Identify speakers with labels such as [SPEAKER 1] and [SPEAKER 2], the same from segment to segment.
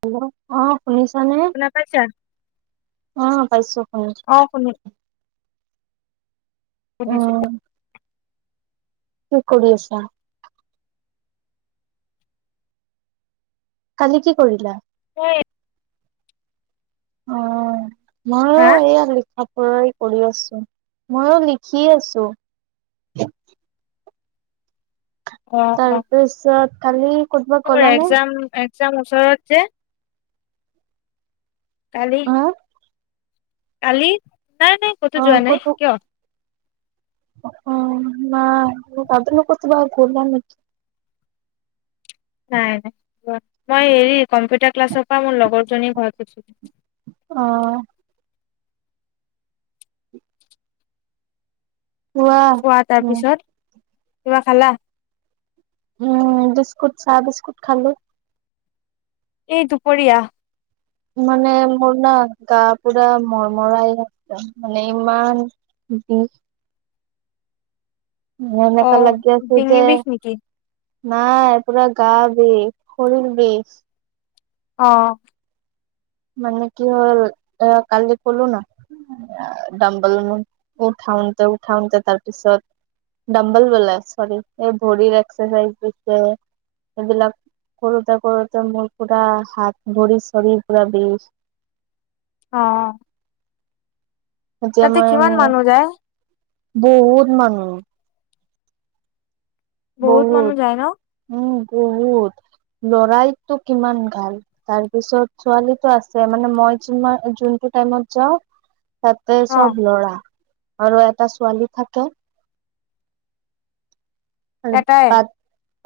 [SPEAKER 1] Hello, অহ শুনিছানে
[SPEAKER 2] শুনা পাইছা?
[SPEAKER 1] অহ পাইছো শুনিছো।
[SPEAKER 2] অ শুনি শুনিছো।
[SPEAKER 1] কি কৰি আছা? কালি কি কৰিলা?
[SPEAKER 2] হয়।
[SPEAKER 1] মই এইয়া লিখা কৰি আছো মইয়ো লিখি আছো। তাৰপিছত কালি ক'তবা গলানে
[SPEAKER 2] এক্সম এক্সাম ওচৰত যে কালি
[SPEAKER 1] হা
[SPEAKER 2] কালি নাই নাই কতো
[SPEAKER 1] অ
[SPEAKER 2] যোৱা নাই
[SPEAKER 1] ক'তো
[SPEAKER 2] কিয়?
[SPEAKER 1] মাৰ তাদ কতনো বাৰ ঘলাম নেকি
[SPEAKER 2] নাই নাই মই হেৰি কম্পিউটাৰ ক্লাছৰ পৰা মোৰ লগৰ জনী ঘৰত গৈছিলো।
[SPEAKER 1] আহ আহোৱা
[SPEAKER 2] খোৱা তাৰ
[SPEAKER 1] উ
[SPEAKER 2] পিছত কিবা খালা
[SPEAKER 1] উম বিস্কুট চাহ বিস্কুট খালো।
[SPEAKER 2] এই দুপৰীয়া
[SPEAKER 1] মানে মোৰ না গা পুৰা মৰমৰাই একদ মানে ইমান দি ম
[SPEAKER 2] অ
[SPEAKER 1] এনেকা লাগি আঁছো
[SPEAKER 2] ডিঙি
[SPEAKER 1] যে
[SPEAKER 2] বিষ নেকি?
[SPEAKER 1] নাই পুৰা গা বিষ শৰীৰ বিষ
[SPEAKER 2] অ
[SPEAKER 1] মানে কি হ'ল এ কালি কলো ন ডম্বল মোৰ উঠাওতে উঠাওতে তাৰ পিছত ডম্বল বোলে চৰি এই ভৰিৰ একচাৰচাইজ দিছে এইবিলাক কৰোতে কৰোতে মোৰ পুৰা হাত ভৰি চৰি পুৰা বিষ
[SPEAKER 2] অ
[SPEAKER 1] এতিয়া
[SPEAKER 2] তাতে
[SPEAKER 1] মই
[SPEAKER 2] কিমান
[SPEAKER 1] মানে
[SPEAKER 2] মানুহ যায়?
[SPEAKER 1] বহুত মানুহ
[SPEAKER 2] বহুত মানুহ যায় ন?
[SPEAKER 1] বহুত উম বহুত লৰাইটো কিমান ভাল তাৰপিছত ছোৱালীতোআছে মানে মই যিমান যোনটো টাইমত যাওঁ তাতে
[SPEAKER 2] অ
[SPEAKER 1] সব লৰা আৰু এটা ছোৱালী থাকে আৰু
[SPEAKER 2] এটাই।
[SPEAKER 1] বাট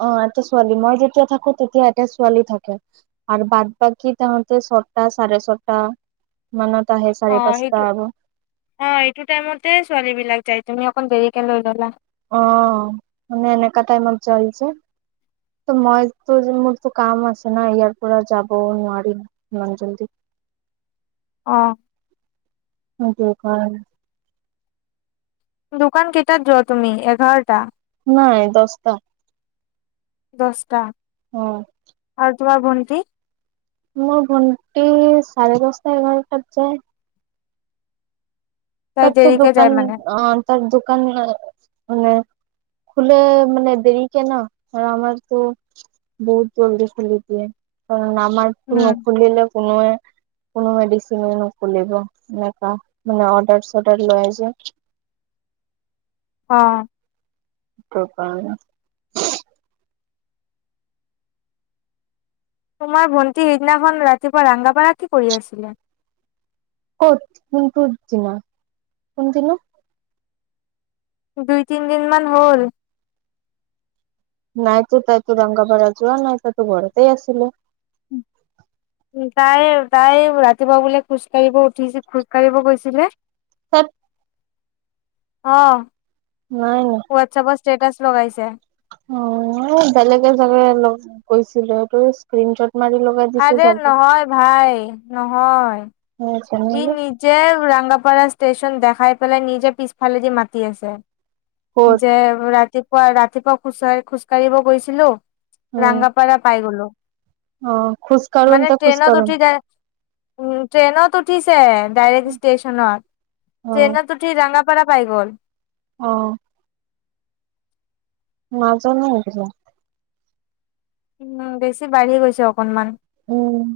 [SPEAKER 1] অ এটা ছোৱালী মই যেতিয়া থাকো তেতিয়া এটা ছোৱালী থাকে আৰু বাদ বাকী তাহতে ছটা চাৰে ছটা মানে
[SPEAKER 2] অ সইটো অ এইটো টাইমতে ছোৱালী বিলাক যাই। তুমি অকন দেৰিকে লৈ ল'লা
[SPEAKER 1] অ মানে এনেকা টাইমত যায় যে ত মই মোৰতো কাম আছে ন ইয়াৰ পৰা যাবও নোৱাৰিম ইমান জল্দি।
[SPEAKER 2] আহ
[SPEAKER 1] অাকে কাৰ [unintelligible]
[SPEAKER 2] দোকান কেইটাত যোৱা তুমি এঘাৰটা
[SPEAKER 1] নাই দহটা
[SPEAKER 2] দছটা
[SPEAKER 1] আহ
[SPEAKER 2] আৰু তোমাৰ বনটি
[SPEAKER 1] মোৰ ভণ্টি চাৰে দচটা এঘাৰটাত যায়।
[SPEAKER 2] তাই
[SPEAKER 1] তাত তোৰ
[SPEAKER 2] দেৰিকে যায়
[SPEAKER 1] দোকান
[SPEAKER 2] মানে
[SPEAKER 1] অঁ তাৰ দোকান মানে খুলে মানে দেৰি কে ন আৰু আমাৰতো বহুত জল্দি খুলি দিয়ে কাৰণ আমাৰতো
[SPEAKER 2] উম
[SPEAKER 1] নুখুলিলে কোনোৱে োনো মেডিব এনে মানে অৰ্ডাৰ [unintelligible] চটাৰ লৈ যায়
[SPEAKER 2] অঁ
[SPEAKER 1] সেই কাৰণে।
[SPEAKER 2] তোমাৰ ভণ্টি সেইদিনাখন ৰাতিপুৱা ৰগাপাৰা কি কৰি আছিলে
[SPEAKER 1] ক'ত কোনটোৰ দিনা কোনদিনা
[SPEAKER 2] দুই তিন দিন মান হ'ল
[SPEAKER 1] নাইতো তাইতো ৰংগাপড়া যোৱা নাই তাই তো ঘৰতেই আছিলে
[SPEAKER 2] উ তাই তাই ৰাতিপুৱা বোলে খোজ কাঢ়িব উঠিছিল খোজ কাঢ়িব গৈছিলে।।
[SPEAKER 1] সত
[SPEAKER 2] আহ।
[SPEAKER 1] নাই ন!
[SPEAKER 2] ষ্টেটাচ লগাইছে।
[SPEAKER 1] অঁ বেলেগে এজনে গৈছিলে স্নত।
[SPEAKER 2] আৰে নহয় ভাই নহয়।
[SPEAKER 1] অ
[SPEAKER 2] ই
[SPEAKER 1] তেনেহলে
[SPEAKER 2] নিজে ৰংগাপাৰা ষ্টেশচন দেখাই পেলাই নিজে পিছফালেদি মাতি আছে
[SPEAKER 1] ক'ত
[SPEAKER 2] যে ৰাতি। ৰাতিপুৱা ৰাতিপুৱা খোজাঢ়ি খোজকাঢ়িব গৈছিলো
[SPEAKER 1] উম
[SPEAKER 2] ৰাংগাপাৰা পাই গলো
[SPEAKER 1] অ খোজ
[SPEAKER 2] মানে
[SPEAKER 1] কাঢ়োতে
[SPEAKER 2] ট্ৰেইনত
[SPEAKER 1] -কাঢ়োতে।
[SPEAKER 2] উঠি যাই উম ট্টেইনত উঠি উঠিছে ষ্ট্ৰেচন
[SPEAKER 1] অ
[SPEAKER 2] ট্টেইনত উঠি ৰাংগা পৰা পাই গ'ল।
[SPEAKER 1] অঁ নাজানো
[SPEAKER 2] উ বেছি বাঢ়ি গৈছে অকনমান
[SPEAKER 1] উম-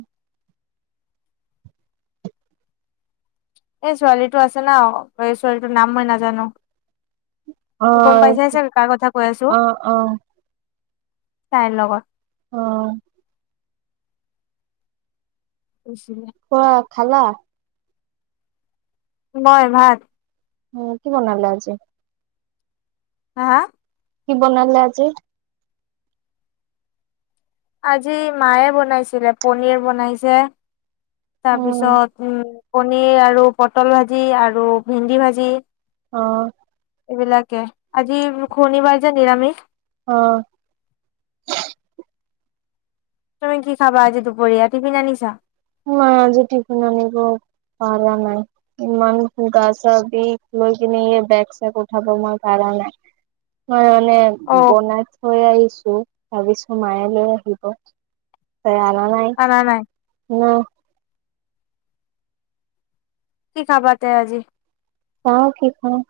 [SPEAKER 2] এই ছোৱালীটো আছে না এই ছোৱালীটোৰ নাম মই নাজানো গম
[SPEAKER 1] আহ
[SPEAKER 2] পাইছাই চাগে
[SPEAKER 1] আহ আহ।
[SPEAKER 2] তাই পৰা
[SPEAKER 1] আহ।
[SPEAKER 2] পছিল [inaudible]
[SPEAKER 1] খোৱা খালা!
[SPEAKER 2] মই ভাত
[SPEAKER 1] উ কি বনালে আজি
[SPEAKER 2] হা হা
[SPEAKER 1] কি বনালে আজি
[SPEAKER 2] আজি মায়ে বনাইছিলে পনিৰ বনাইছে
[SPEAKER 1] উম
[SPEAKER 2] তাৰপিছত উম পনীৰ আৰু পটল ভাজি আৰু ভেন্দি ভাজি
[SPEAKER 1] অহ
[SPEAKER 2] এইবিলাকে আজি শনিবাৰ যে নিৰামিষ
[SPEAKER 1] অ
[SPEAKER 2] তুমি কি খাবা আজি দুপৰীয়া তিফিন আনিছা
[SPEAKER 1] মই আজি তিফিন আনিব পাৰা নাই ইমান গা চা বিষ গৈকিনে বেগ চেগ উঠাব মই পাৰা নাই
[SPEAKER 2] অ
[SPEAKER 1] ম বনাই থৈ আহিছোঁ ভাবিছো মায়ে লৈ আহিব ত আনা নাই
[SPEAKER 2] খানা নাই
[SPEAKER 1] নাই
[SPEAKER 2] কি খাবা তে আজি
[SPEAKER 1] চাওঁ কি খাওঁ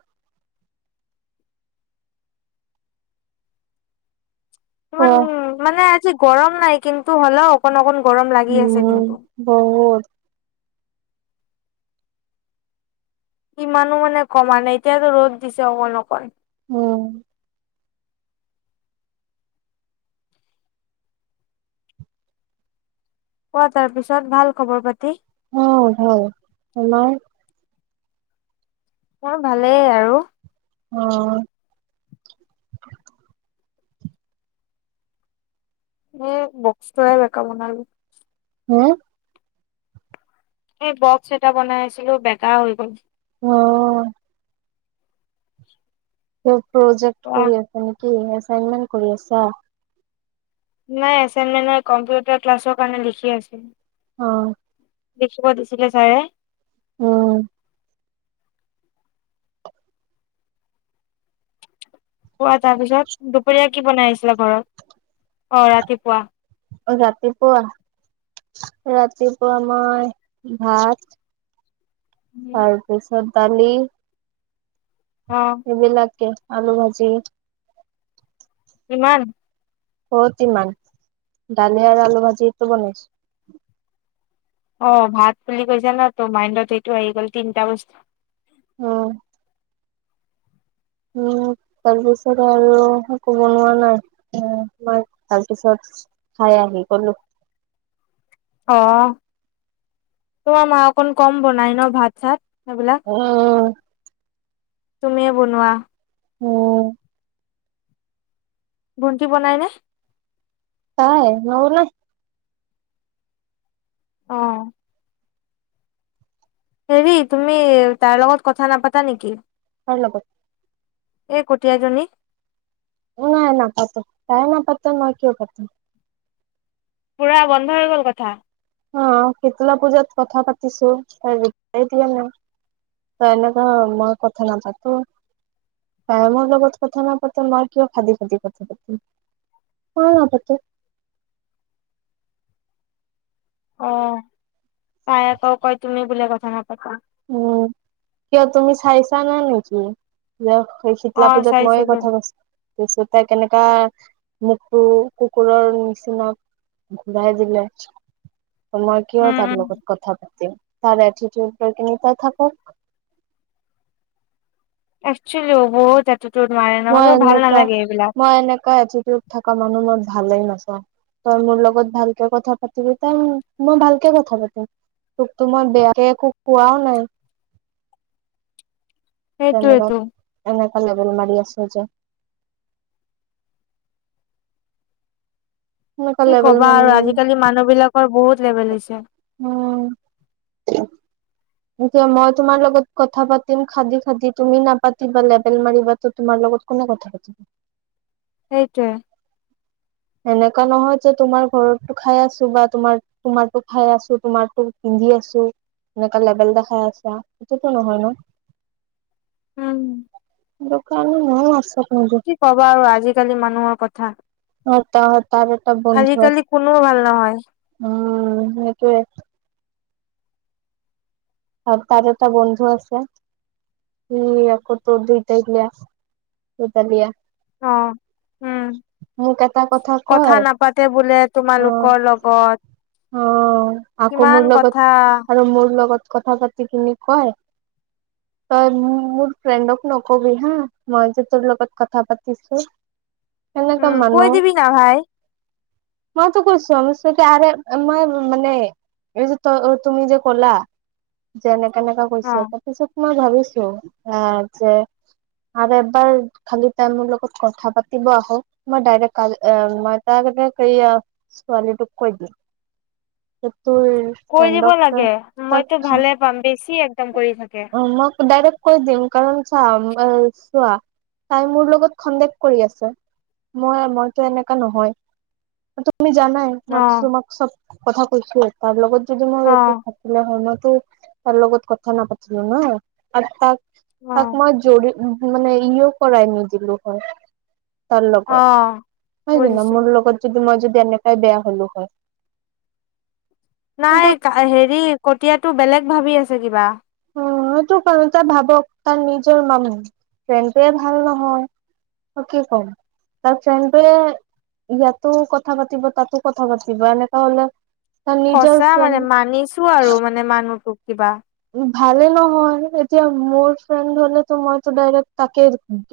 [SPEAKER 2] ম
[SPEAKER 1] খোৱা
[SPEAKER 2] উ মানে গৰম নাই কিন্তু হ'লেও অকণ অকণ গৰম লাগি আছে
[SPEAKER 1] উম
[SPEAKER 2] কিন্তু
[SPEAKER 1] বহুত
[SPEAKER 2] ইমানো মানে কমা নাই এতিয়াতো ৰ'দ দিছে অকণ অকণ
[SPEAKER 1] উম
[SPEAKER 2] কোৱা তাৰ পিছত ভাল খবৰ পাতি
[SPEAKER 1] অ ভাল তোমাৰ
[SPEAKER 2] মোৰ ভালেই আৰু
[SPEAKER 1] অ
[SPEAKER 2] এ বক্সটোহে বেকা বনালো
[SPEAKER 1] হে
[SPEAKER 2] এ বক্স এটা বনাই আছিলোঁ বেকা হৈ গ'ল
[SPEAKER 1] অ ঠেৎ প্ৰজেক্ট
[SPEAKER 2] কোৱা
[SPEAKER 1] কৰি আছা নেকি কি এচাইনমেন্ট কৰি আছা
[SPEAKER 2] নাই এচাইনমেন্ট নহয়, কম্পিউটাৰ ক্লাছৰ কাৰণে লিখি আছো
[SPEAKER 1] অ
[SPEAKER 2] লিখিব দিছিলে ছাৰে
[SPEAKER 1] উম
[SPEAKER 2] কোৱা তাৰ পিছত দুপৰীয়া কি বনাই আ ঘৰত অ ৰাতিপুৱা
[SPEAKER 1] ৰাতিপুৱা ৰাতিপুৱা মই ভাত তাৰপিছত তালি
[SPEAKER 2] অ
[SPEAKER 1] এইবিলাকে আলু ভাজি
[SPEAKER 2] ইমান?
[SPEAKER 1] ক'ত ইমান? দালি আৰু আলু ভাজিটোৱেতো বনাইছো।
[SPEAKER 2] অ' ভাত বুলি কৈছা ন? ত' মাইণ্ডত এইটো আহি গ'ল তিনটা বস্তু
[SPEAKER 1] উম। উম তাৰপিছত আৰু একো বনোৱা নাই। মই তাৰপিছত খাই আহি গ'লো।
[SPEAKER 2] অ'। তোমাৰ মা অকণ কম বনায় ন ভাত-চাত?
[SPEAKER 1] উম।
[SPEAKER 2] তুমিয়ে বনোৱা।
[SPEAKER 1] উম।
[SPEAKER 2] ভণ্টি বনায় নে?
[SPEAKER 1] তাই? নবনায়।
[SPEAKER 2] অ' হেৰি, তুমি তাৰ লগত কথা নাপাতা নেকি?
[SPEAKER 1] কাৰ লগত?
[SPEAKER 2] এই কটীয়াজনী।
[SPEAKER 1] নাই নাপাতো। তাই নাপাতে, মই কিয় পাতিম?
[SPEAKER 2] পুৰা বন্ধ হৈ গ'ল কথা।
[SPEAKER 1] অ' শীতলা পূজাত কথা পাতিছো, তাই দিয়া নাই। ত এনেকা মই কথা নাপাতো। তাই মোৰ লগত কথা নাপাতে, মই কিয় খাদি-খাদি কথা পাতিম, মইও নাপাতো।
[SPEAKER 2] অ' তাই আকৌ কয়, তুমি বোলে কথা নাপাাতা।
[SPEAKER 1] উম। কিয় তুমি চাইছা নে নেকি
[SPEAKER 2] অ
[SPEAKER 1] শীতলা পূজাত মইয়ে
[SPEAKER 2] চাইছিলো
[SPEAKER 1] কথা কৈছো, তাৰপিছত তাই কেনেকা মোকতো কুকুৰৰ নিচিনা ঘূৰাই দিলে। ত মই কিয়
[SPEAKER 2] উম
[SPEAKER 1] তাৰ
[SPEAKER 2] উম
[SPEAKER 1] লগত কথা পাতিম! তাৰ এটিটিউড ত তেনেকাই থাকক।
[SPEAKER 2] [unintelligible] ন
[SPEAKER 1] মই
[SPEAKER 2] মোৰ ভাল
[SPEAKER 1] এনেকা,
[SPEAKER 2] নালাগে এইবিলাক
[SPEAKER 1] মই এনেকা এটিটিউদ থকা মানুহ মই ভাল ভালেই নাপাওঁ। তই মোৰ লগত ভালকে কথা পাতিবি, তে মই ভালকে কথা পাতিম। তোকতো মই বেয়াকে একো কোৱাও নাই। ধন্যবাদ।
[SPEAKER 2] সেইটোয়েতো
[SPEAKER 1] এনেক ভাল-ভল মাৰি আছো যে এনেকা
[SPEAKER 2] কি
[SPEAKER 1] লেবেল
[SPEAKER 2] ক'বা
[SPEAKER 1] মাৰি
[SPEAKER 2] আৰু আজিকালি মানুহবিলাকৰ বহুত লেভেল হৈছে।
[SPEAKER 1] উম। এতিয়া মই তোমাৰ লগত কথা পাতিম খাদি-খাদি, তুমি নাপাতিবা, লেবেল মাৰিবা। ত' তোমাৰ লগত কোনে কথা পাতিব?
[SPEAKER 2] টোৱে
[SPEAKER 1] এনেকুৱা নহয় যে, তোমাৰ ঘৰতো খাই আছো বা তোমাৰ-তোমাৰতো খাই আছো। তোমাৰতো পিন্ধি আছো। এনেকুৱা লেবেল দেখাই আছা, সেইটোতো নহয় ন?
[SPEAKER 2] উম।
[SPEAKER 1] দোকান [unintelligible]
[SPEAKER 2] কি ক'বা আৰু! আজিকালি মানুহৰ কথা!
[SPEAKER 1] অ ত হয় ত এটা বন্ধু আ
[SPEAKER 2] আজিকালি কোনো ভাল নহয়
[SPEAKER 1] উ উম সেইটোৱে আৰু তাৰ এটা বন্ধু আছে উ আকৌ তোৰ দুইটাই লিয়া দুইটা লিয়া
[SPEAKER 2] অ উম
[SPEAKER 1] মোক এটা কয়
[SPEAKER 2] কথা নাপাতে বোলে
[SPEAKER 1] অ
[SPEAKER 2] তোমালোকৰ লগত।
[SPEAKER 1] অ আকৌ
[SPEAKER 2] কিমান
[SPEAKER 1] মোৰ
[SPEAKER 2] কথা
[SPEAKER 1] লগত আৰু মোৰ। তোৰ লগত কথা পাতি কি কয় তই মোৰ ফ্ৰেণ্ডক নকবি হা মই যে তোৰ লগত কথা পাতিছো
[SPEAKER 2] উম কৈ দিবি না ভাই
[SPEAKER 1] মই তো কৈছো আমি চতোৰে মই মানে এই যে তুমি যে কলা যেনে কেনেকা
[SPEAKER 2] অ
[SPEAKER 1] কৈছে তাৰপিছত মই ভাবিছো এ যে আৰু এবাৰ খালি তাই মোৰ লগত কথা পাতিব আহক মই ডাইৰে্ট কাইলে মই তাই এই ছোৱালীটোক কৈ দিম এক
[SPEAKER 2] কৈ দিব লাগে মইতো ভালে পাম বেছি এক
[SPEAKER 1] অ মই ডাইৰেকট কৈ দিম কাৰ চোৱা তাই মোৰ লগত সন্দেক কৰি আছে মই মইতো এনেকা নহয় মি জানাই
[SPEAKER 2] অ
[SPEAKER 1] মই তোমাক চব কথা কৈছো তাৰ লগত যদি মোৰ
[SPEAKER 2] অ
[SPEAKER 1] একো থাকিলে হয় ত লগত ক কথা নাপাতিলো ন আৰু তাক
[SPEAKER 2] অ
[SPEAKER 1] তাক ম যডি মানে ইও কৰাই নিদিলো হয় তাৰ
[SPEAKER 2] অ
[SPEAKER 1] লগত হয়াই কি ন
[SPEAKER 2] বুজিছো
[SPEAKER 1] মোৰ লগত যদি মই যদি এনেকাই বেয়া হলো হয়
[SPEAKER 2] নাই
[SPEAKER 1] কিন্তু
[SPEAKER 2] হেৰি কটীয়াত তো বেলেগ ভাবি আছে কিবা।
[SPEAKER 1] উ সো ক ভাবক তাৰ নিজৰ মানুহ ফ্ৰেণ্ডটয়ে ভাল নহয় কি কম তাৰ ফ্ৰেণ্ডটয়ে ইয়াতো কথা পাতিব তাতো কথা পাতিব এনেকা হলে তাৰ নিজৰ
[SPEAKER 2] খচা
[SPEAKER 1] ফ্ৰেণ্ড
[SPEAKER 2] মানে মানিছো আৰু মানে মানুহটোক কিবা
[SPEAKER 1] ভালে নহয় এতিয়া মোৰ ফ্ৰেণ্ড হলেো মইতো ডাইৰেক্ট তাকে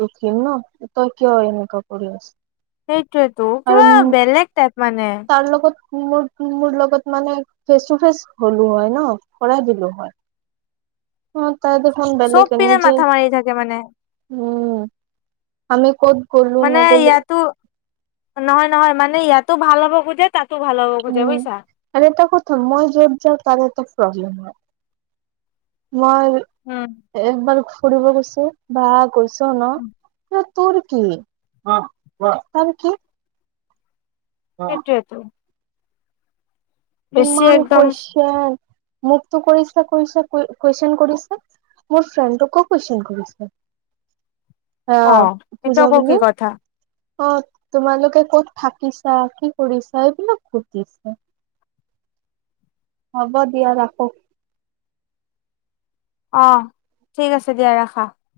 [SPEAKER 1] দুখিম ন তই কিয় এইকা কৰি আছ
[SPEAKER 2] সেইটোৱেতো
[SPEAKER 1] আৰু
[SPEAKER 2] কিবা বেলেগ টাইপ মানে
[SPEAKER 1] তাৰ লগত মোৰ মোৰ লগত মানে ফেচ টু ফেচ হলো হয় ন কৰাই দিলো হয় অ ত দেখোন বেলেগ
[SPEAKER 2] চব পিনে
[SPEAKER 1] এনেই যে
[SPEAKER 2] মাথা মাৰি থাকে মানে
[SPEAKER 1] উম আমি ক'ত গলো
[SPEAKER 2] মানে
[SPEAKER 1] নগ'লো
[SPEAKER 2] ইয়াতো নহয় নহয় মানে ইয়াতো ভাল হ'ব খুজে তাত
[SPEAKER 1] উম আৰু এটা কথা মই যত যাক কাৰটা। প্ৰব্লেম ন মই একবাৰ। ফুৰিব গৈছে বা গৈছে। নো তুৰ্কি অঁ তুৰ্কি।
[SPEAKER 2] সেইটোৱেইেতো। বেছি
[SPEAKER 1] ইমান
[SPEAKER 2] একদম।
[SPEAKER 1] কুৱেশন মোকতো কৰিছো কৰিছো কুৱেশন কৰিছে মোৰ ফ্ৰেণ্ডকো কুৱেশন কৰিছেৱ
[SPEAKER 2] অ এটো আকৌ কি কথা
[SPEAKER 1] অ তোমালোকে ক'ত থাকিছা কি কৰিছা এইবিলাক সুধিছা হ'ব দিয়া ৰাখো।
[SPEAKER 2] অঁ ঠিক আছে দিয়া ৰাখা।